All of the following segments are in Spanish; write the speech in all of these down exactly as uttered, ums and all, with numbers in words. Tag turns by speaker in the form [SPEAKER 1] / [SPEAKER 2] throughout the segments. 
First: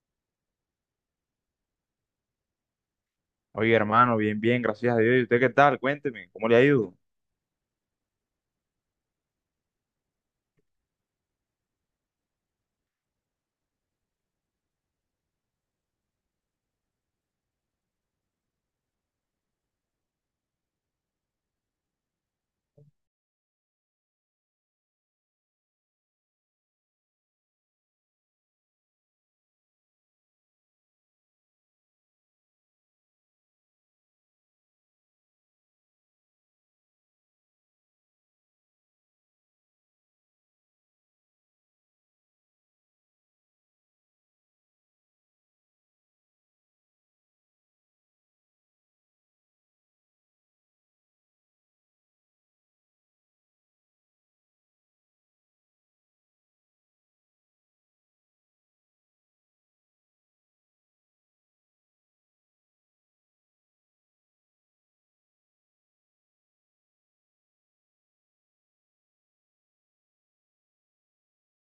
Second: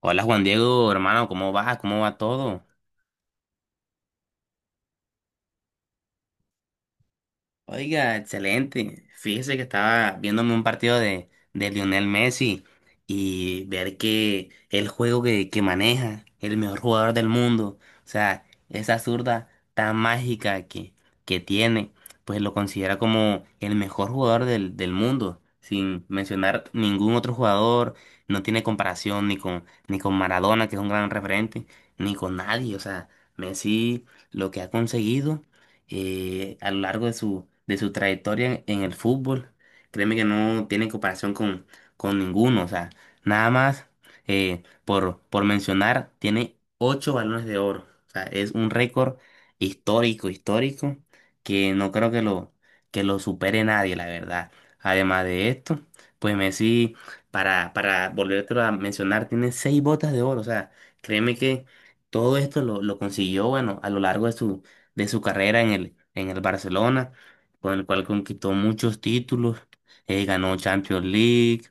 [SPEAKER 1] Hola Juan Diego, hermano, ¿cómo vas? ¿Cómo va todo?
[SPEAKER 2] Oye, hermano, bien, bien, gracias a Dios. ¿Y usted qué tal? Cuénteme, ¿cómo le ha ido?
[SPEAKER 1] Oiga, excelente. Fíjese que estaba viéndome un partido de, de Lionel Messi y ver que el juego que, que maneja, el mejor jugador del mundo, o sea, esa zurda tan mágica que, que tiene, pues lo considera como el mejor jugador del, del mundo, sin mencionar ningún otro jugador, no tiene comparación ni con, ni con Maradona, que es un gran referente, ni con nadie, o sea, Messi lo que ha conseguido eh, a lo largo de su, de su trayectoria en, en el fútbol. Créeme que no tiene comparación con, con ninguno. O sea, nada más eh, por, por mencionar, tiene ocho balones de oro. O sea, es un récord histórico, histórico, que no creo que lo, que lo supere nadie, la verdad. Además de esto, pues Messi, para, para volvértelo a mencionar, tiene seis botas de oro. O sea, créeme que todo esto lo, lo consiguió, bueno, a lo largo de su, de su carrera en el, en el Barcelona, con el cual conquistó muchos títulos, eh, ganó Champions League,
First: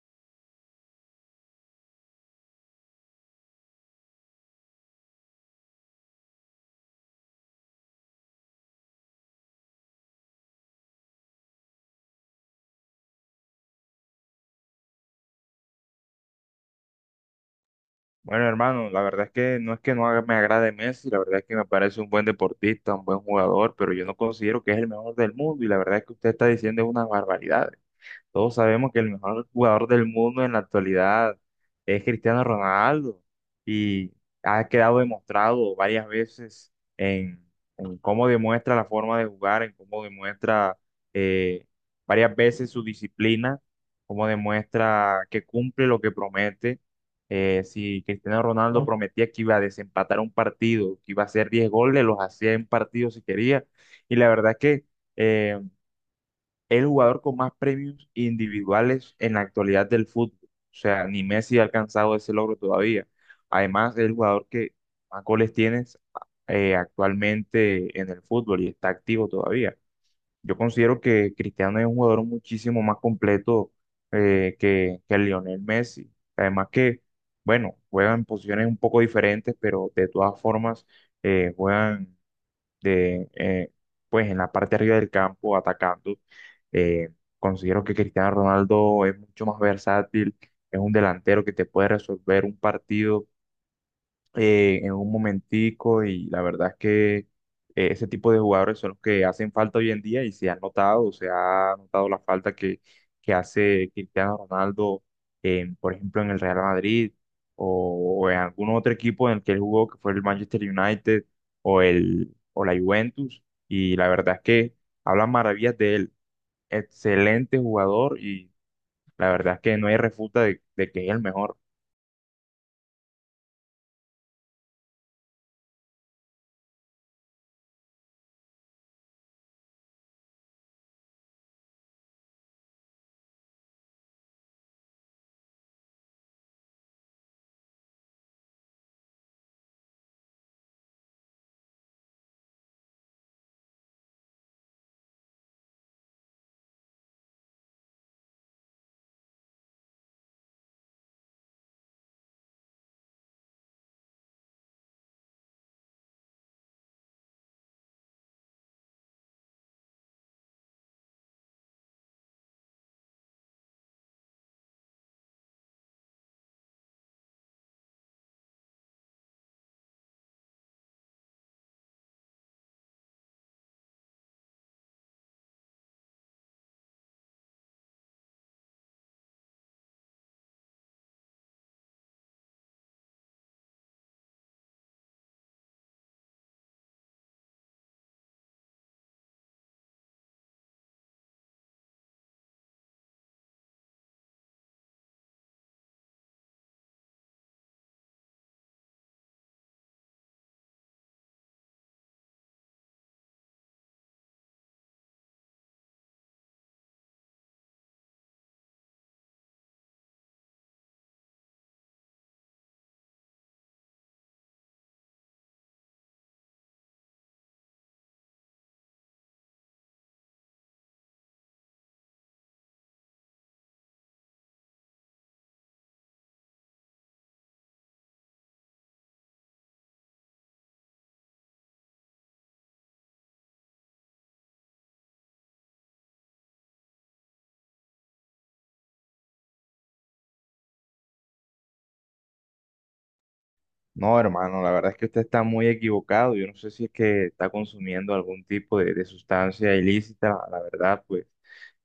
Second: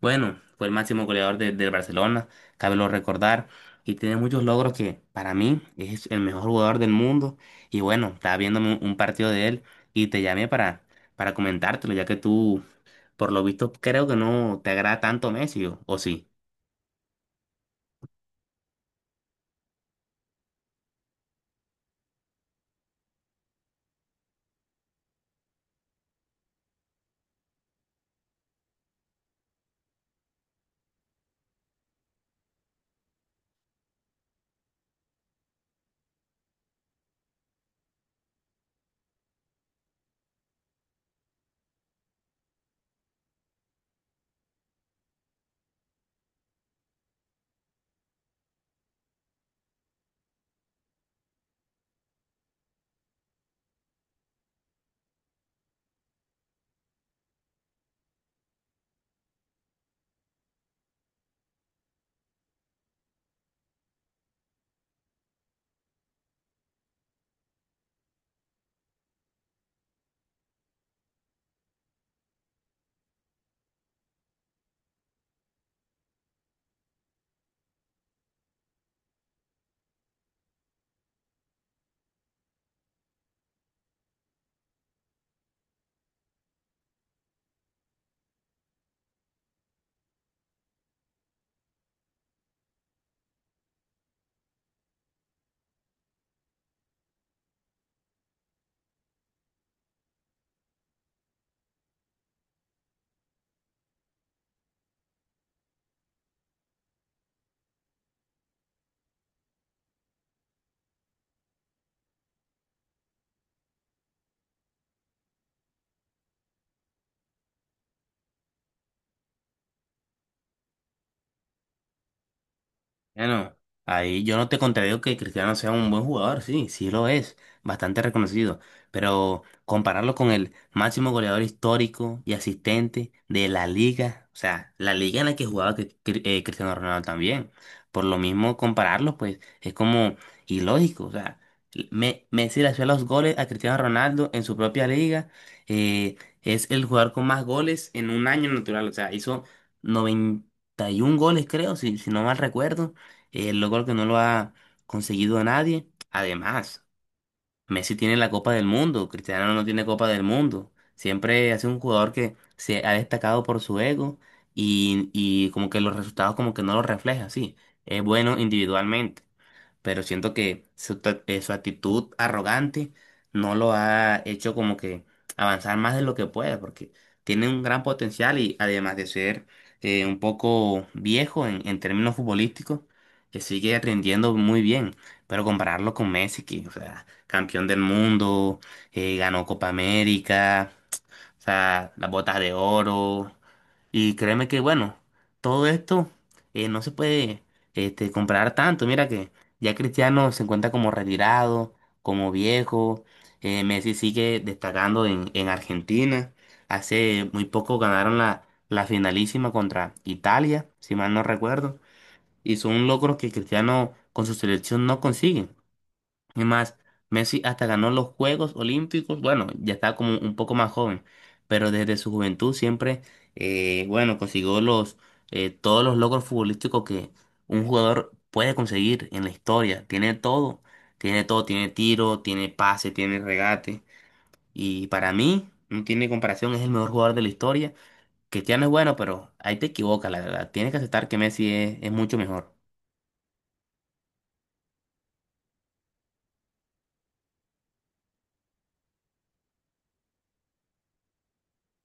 [SPEAKER 1] bueno, fue el máximo goleador de- del Barcelona, cabe lo recordar, y tiene muchos logros, que para mí es el mejor jugador del mundo, y bueno, estaba viéndome un, un partido de él y te llamé para, para comentártelo, ya que tú, por lo visto, creo que no te agrada tanto Messi, o o sí?
[SPEAKER 2] Bueno, hermano, la verdad es que no es que no haga- me agrade Messi. La verdad es que me parece un buen deportista, un buen jugador, pero yo no considero que es el mejor del mundo y la verdad es que usted está diciendo unas barbaridades. Todos sabemos que el mejor jugador del mundo en la actualidad es Cristiano Ronaldo y ha quedado demostrado varias veces en, en cómo demuestra la forma de jugar, en cómo demuestra eh, varias veces su disciplina, cómo demuestra que cumple lo que promete. Eh, si Cristiano Ronaldo prometía que iba a desempatar un partido, que iba a hacer diez goles, los hacía en partido si quería. Y la verdad es que... eh, el jugador con más premios individuales en la actualidad del fútbol. O sea, ni Messi ha alcanzado ese logro todavía. Además, es el jugador que más goles tienes eh, actualmente en el fútbol y está activo todavía. Yo considero que Cristiano es un jugador muchísimo más completo eh, que, que Lionel Messi. Además que, bueno, juegan en posiciones un poco diferentes, pero de todas formas eh, juegan de, eh, pues en la parte de arriba del campo atacando. Eh, Considero que Cristiano Ronaldo es mucho más versátil, es un delantero que te puede resolver un partido eh, en un momentico, y la verdad es que eh, ese tipo de jugadores son los que hacen falta hoy en día. Y se ha notado, se ha notado la falta que, que hace Cristiano Ronaldo, en, por ejemplo, en el Real Madrid o, o en algún otro equipo en el que él jugó, que fue el Manchester United o, el, o la Juventus. Y la verdad es que hablan maravillas de él, excelente jugador, y la verdad es que no hay refuta de de que es el mejor.
[SPEAKER 1] Bueno, ahí yo no te contradigo que Cristiano sea un buen jugador, sí, sí lo es, bastante reconocido, pero compararlo con el máximo goleador histórico y asistente de la liga, o sea, la liga en la que jugaba Cri- Cri- eh, Cristiano Ronaldo también, por lo mismo compararlo, pues es como ilógico. O sea, Me- Messi le hacía los goles a Cristiano Ronaldo en su propia liga. Eh, es el jugador con más goles en un año natural. O sea, hizo noventa y un goles, creo, si, si no mal recuerdo, eh, logro que no lo ha conseguido nadie. Además, Messi tiene la Copa del Mundo, Cristiano no tiene Copa del Mundo. Siempre ha sido un jugador que se ha destacado por su ego, y, y como que los resultados como que no lo refleja, sí. Es bueno individualmente, pero siento que su, ta- eh, su actitud arrogante no lo ha hecho como que avanzar más de lo que puede, porque tiene un gran potencial. Y además de ser eh, un poco viejo en, en términos futbolísticos, que sigue aprendiendo muy bien. Pero compararlo con Messi, que, o sea, campeón del mundo, eh, ganó Copa América, o sea, las botas de oro. Y créeme que, bueno, todo esto eh, no se puede este, comparar tanto. Mira que ya Cristiano se encuentra como retirado, como viejo. Eh, Messi sigue destacando en, en Argentina. Hace muy poco ganaron la, la finalísima contra Italia, si mal no recuerdo. Y son logros que Cristiano con su selección no consigue. Es más, Messi hasta ganó los Juegos Olímpicos. Bueno, ya está como un poco más joven, pero desde su juventud siempre, eh, bueno, consiguió los, eh, todos los logros futbolísticos que un jugador puede conseguir en la historia. Tiene todo, tiene todo, tiene tiro, tiene pase, tiene regate. Y para mí, no tiene comparación, es el mejor jugador de la historia. Cristiano es bueno, pero ahí te equivocas, la verdad. Tienes que aceptar que Messi es, es mucho mejor.
[SPEAKER 2] No, hermano, la verdad es que usted está muy equivocado. Yo no sé si es que está consumiendo algún tipo de, de sustancia ilícita. La verdad, pues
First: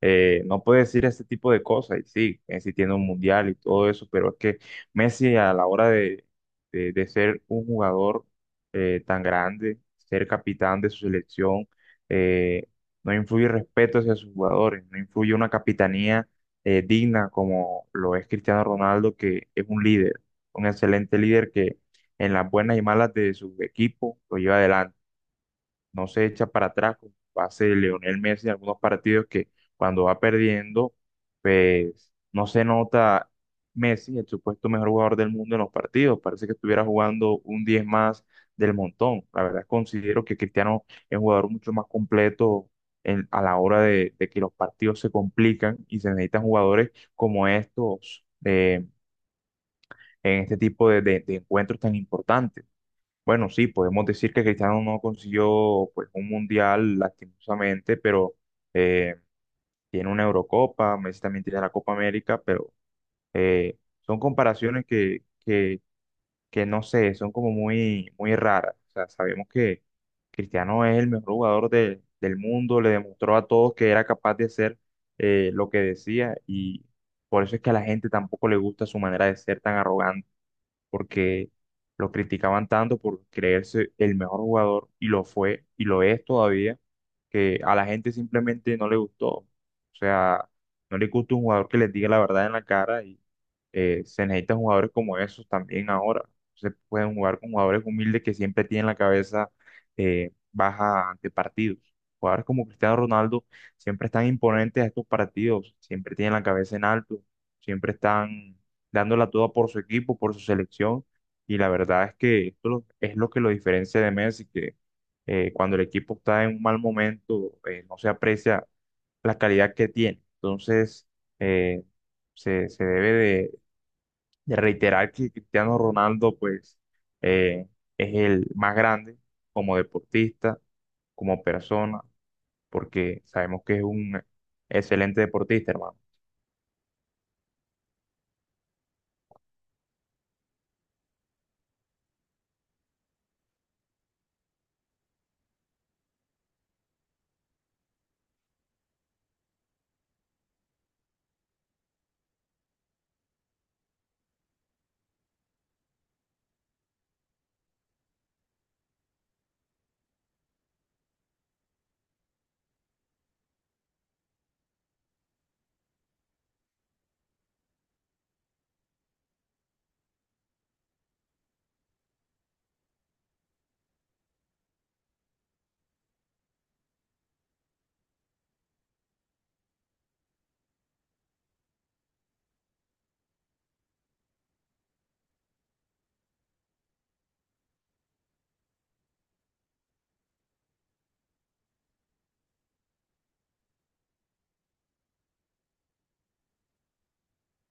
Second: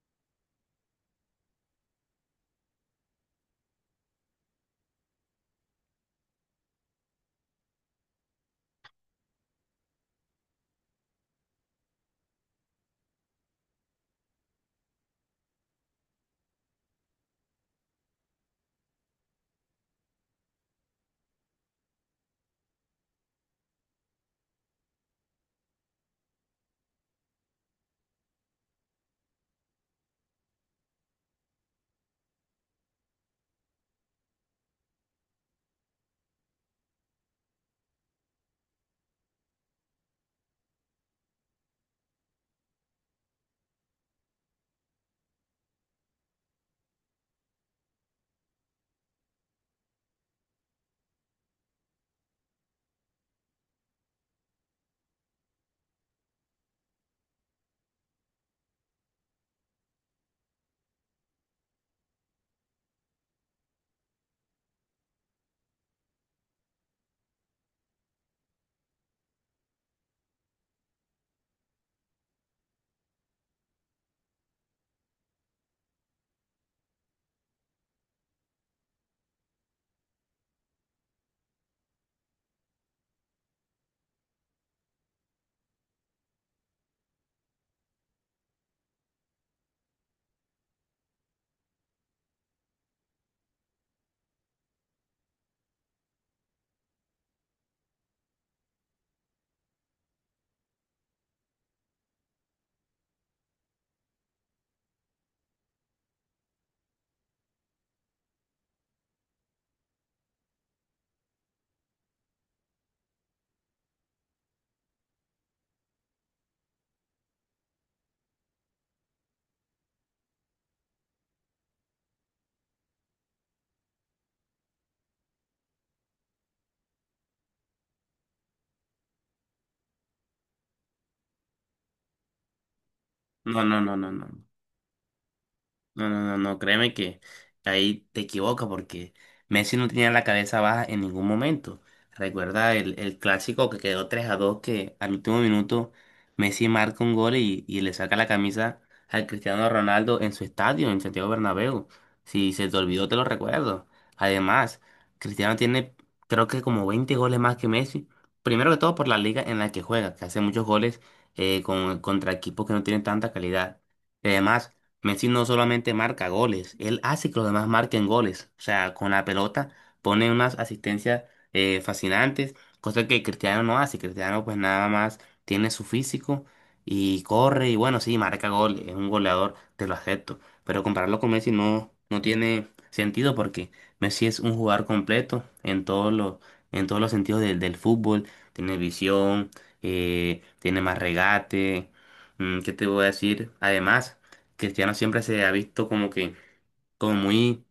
[SPEAKER 2] eh, no puede decir ese tipo de cosas. Y sí, Messi tiene un mundial y todo eso, pero es que Messi a la hora de, de- de ser un jugador eh, tan grande, ser capitán de su selección, eh, no influye respeto hacia sus jugadores, no influye una capitanía eh, digna como lo es Cristiano Ronaldo, que es un líder, un excelente líder que en las buenas y malas de su equipo, lo lleva adelante. No se echa para atrás, como hace Leonel Messi en algunos partidos que cuando va perdiendo, pues no se nota Messi, el supuesto mejor jugador del mundo en los partidos. Parece que estuviera jugando un diez más del montón. La verdad considero que Cristiano es un jugador mucho más completo en- a la hora de, de que los partidos se complican y se necesitan jugadores como estos. Eh, en este tipo de de- de encuentros tan importantes. Bueno, sí, podemos decir que Cristiano no consiguió pues un mundial lastimosamente, pero eh, tiene una Eurocopa. Messi también tiene la Copa América, pero eh, son comparaciones que, que, que no sé, son como muy, muy raras. O sea, sabemos que Cristiano es el mejor jugador de- del mundo, le demostró a todos que era capaz de hacer eh, lo que decía, y por eso es que a la gente tampoco le gusta su manera de ser tan arrogante, porque lo criticaban tanto por creerse el mejor jugador y lo fue y lo es todavía, que a la gente simplemente no le gustó. O sea, no le gusta un jugador que les diga la verdad en la cara, y eh, se necesitan jugadores como esos también ahora. Se pueden jugar con jugadores humildes que siempre tienen la cabeza eh, baja ante partidos. Jugadores como Cristiano Ronaldo siempre están imponentes a estos partidos, siempre tienen la cabeza en alto, siempre están dándola toda por su equipo, por su selección. Y la verdad es que esto lo- es lo que lo diferencia de Messi, que eh, cuando el equipo está en un mal momento, eh, no se aprecia la calidad que tiene. Entonces, eh, se, se debe de, de reiterar que Cristiano Ronaldo, pues, eh, es el más grande como deportista, como persona, porque sabemos
[SPEAKER 1] No,
[SPEAKER 2] que
[SPEAKER 1] no,
[SPEAKER 2] es
[SPEAKER 1] no, no,
[SPEAKER 2] un
[SPEAKER 1] no.
[SPEAKER 2] excelente deportista, hermano.
[SPEAKER 1] No, no, no, no, créeme que ahí te equivoca, porque Messi no tenía la cabeza baja en ningún momento. Recuerda el, el clásico que quedó tres a dos, que al último minuto Messi marca un gol, y, y le saca la camisa al Cristiano Ronaldo en su estadio, en Santiago Bernabéu. Si se te olvidó, te lo recuerdo. Además, Cristiano tiene, creo que, como veinte goles más que Messi. Primero que todo por la liga en la que juega, que hace muchos goles, eh, con, contra equipos que no tienen tanta calidad. Y además, Messi no solamente marca goles, él hace que los demás marquen goles. O sea, con la pelota pone unas asistencias eh, fascinantes, cosa que Cristiano no hace. Cristiano pues nada más tiene su físico y corre y, bueno, sí, marca goles, es un goleador, te lo acepto. Pero compararlo con Messi no, no tiene sentido, porque Messi es un jugador completo en todos los, en todos los sentidos del del fútbol. Tiene visión, eh, tiene más regate. Mm, ¿Qué te voy a decir? Además, Cristiano siempre se ha visto como que, como muy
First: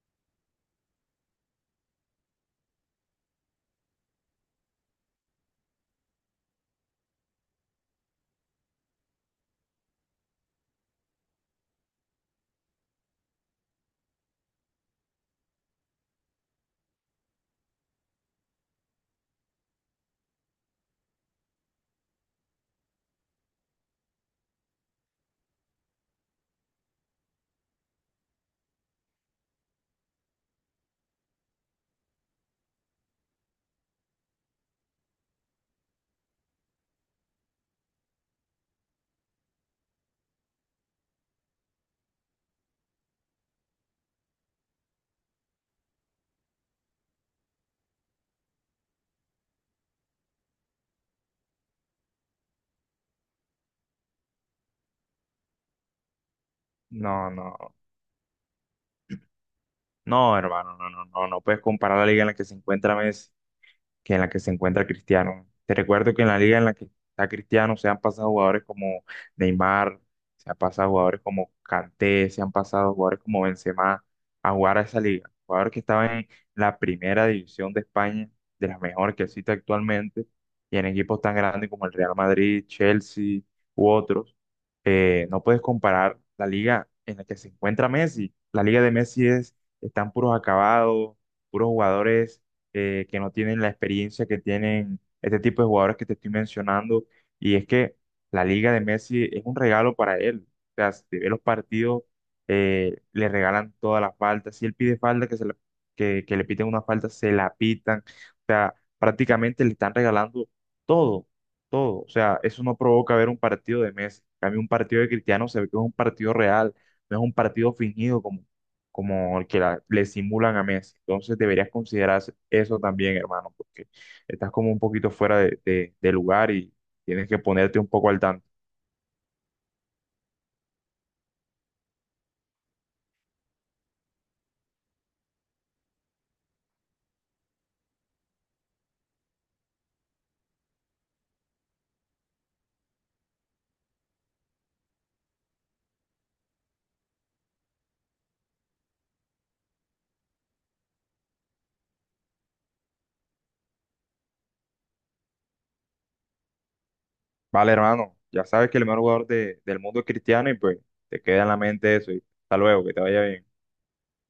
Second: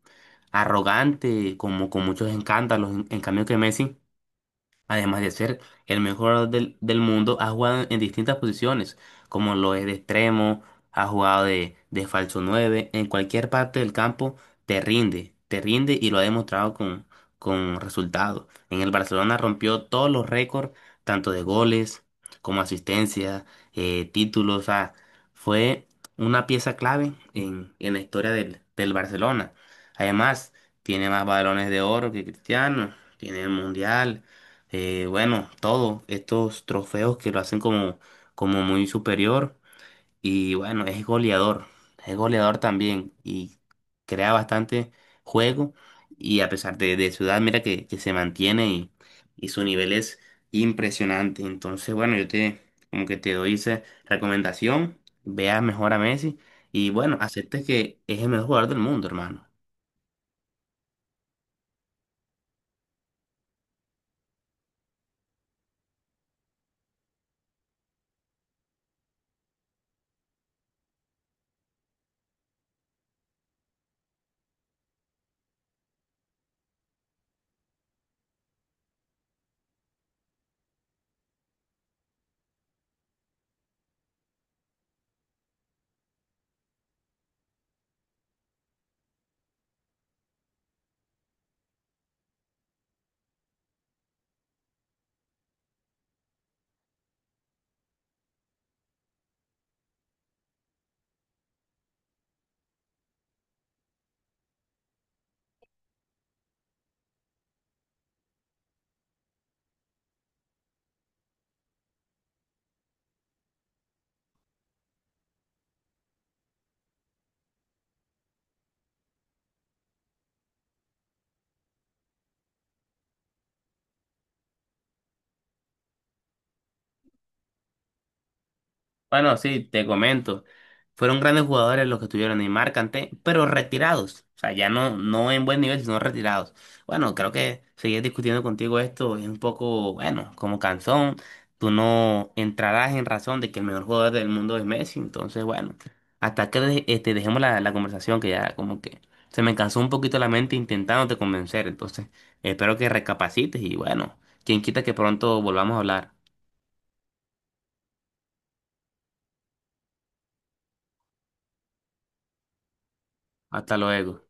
[SPEAKER 1] arrogante, como con muchos escándalos. En, en cambio que Messi, además de ser el mejor jugador del, del mundo, ha jugado en distintas posiciones, como lo es de extremo, ha jugado de, de falso nueve. En cualquier parte del campo te rinde, te rinde, y lo ha demostrado con, con resultados. En el Barcelona rompió todos los récords, tanto de goles como asistencia, eh, títulos. O sea, fue una pieza clave en, en la historia del, del Barcelona. Además, tiene más balones de oro que Cristiano, tiene el Mundial, eh, bueno, todo, estos trofeos que lo hacen como, como muy superior. Y bueno, es goleador, es goleador también, y crea bastante juego, y a pesar de, de su edad, mira que, que se mantiene, y, y su nivel es impresionante. Entonces, bueno, yo te como que te doy esa recomendación, veas mejor a Messi, y bueno,
[SPEAKER 2] No, no.
[SPEAKER 1] aceptes que es el mejor jugador del mundo, hermano.
[SPEAKER 2] No, hermano, no, no, no, no puedes comparar la liga en la que se encuentra Messi que en la que se encuentra Cristiano. Te recuerdo que en la liga en la que está Cristiano se han pasado jugadores como Neymar, se han pasado jugadores como Kanté, se han pasado jugadores como Benzema a jugar a esa liga. Jugadores que estaban en la primera división de España, de las mejores que existe actualmente, y en equipos tan grandes como el Real Madrid, Chelsea u otros. Eh, no puedes comparar la liga en la que se encuentra Messi. La liga de Messi es, están puros acabados, puros jugadores eh, que no tienen la experiencia que tienen este tipo de jugadores que te estoy mencionando. Y es que la Liga de Messi es un regalo para él. O sea, si te ve los partidos, eh, le regalan todas las faltas. Si él pide falta, que, se la- que, que le piten una falta, se la pitan. O sea, prácticamente le están regalando todo, todo. O sea, eso no provoca ver un partido de Messi. A mí un partido de Cristiano se ve que es un partido real, no es un partido fingido como el que la- le simulan a Messi. Entonces deberías considerar eso también, hermano, porque estás como un poquito fuera de, de- de lugar, y tienes que ponerte un poco al tanto.
[SPEAKER 1] Bueno, sí, te comento. Fueron grandes jugadores los que estuvieron, Neymar, Kanté, pero retirados. O sea, ya no, no en buen nivel, sino retirados. Bueno, creo que seguir discutiendo contigo esto es un poco, bueno, como cansón. Tú no entrarás en razón de que el mejor jugador del mundo es Messi. Entonces, bueno, hasta que de- este, dejemos la, la conversación, que ya como que se me cansó un poquito la mente intentándote convencer. Entonces, espero que recapacites y, bueno, quien quita que pronto volvamos a hablar.
[SPEAKER 2] Vale, hermano, ya sabes que el mejor jugador de- del mundo es Cristiano, y pues te queda en la mente eso. Y hasta luego, que te vaya bien.
[SPEAKER 1] Hasta luego.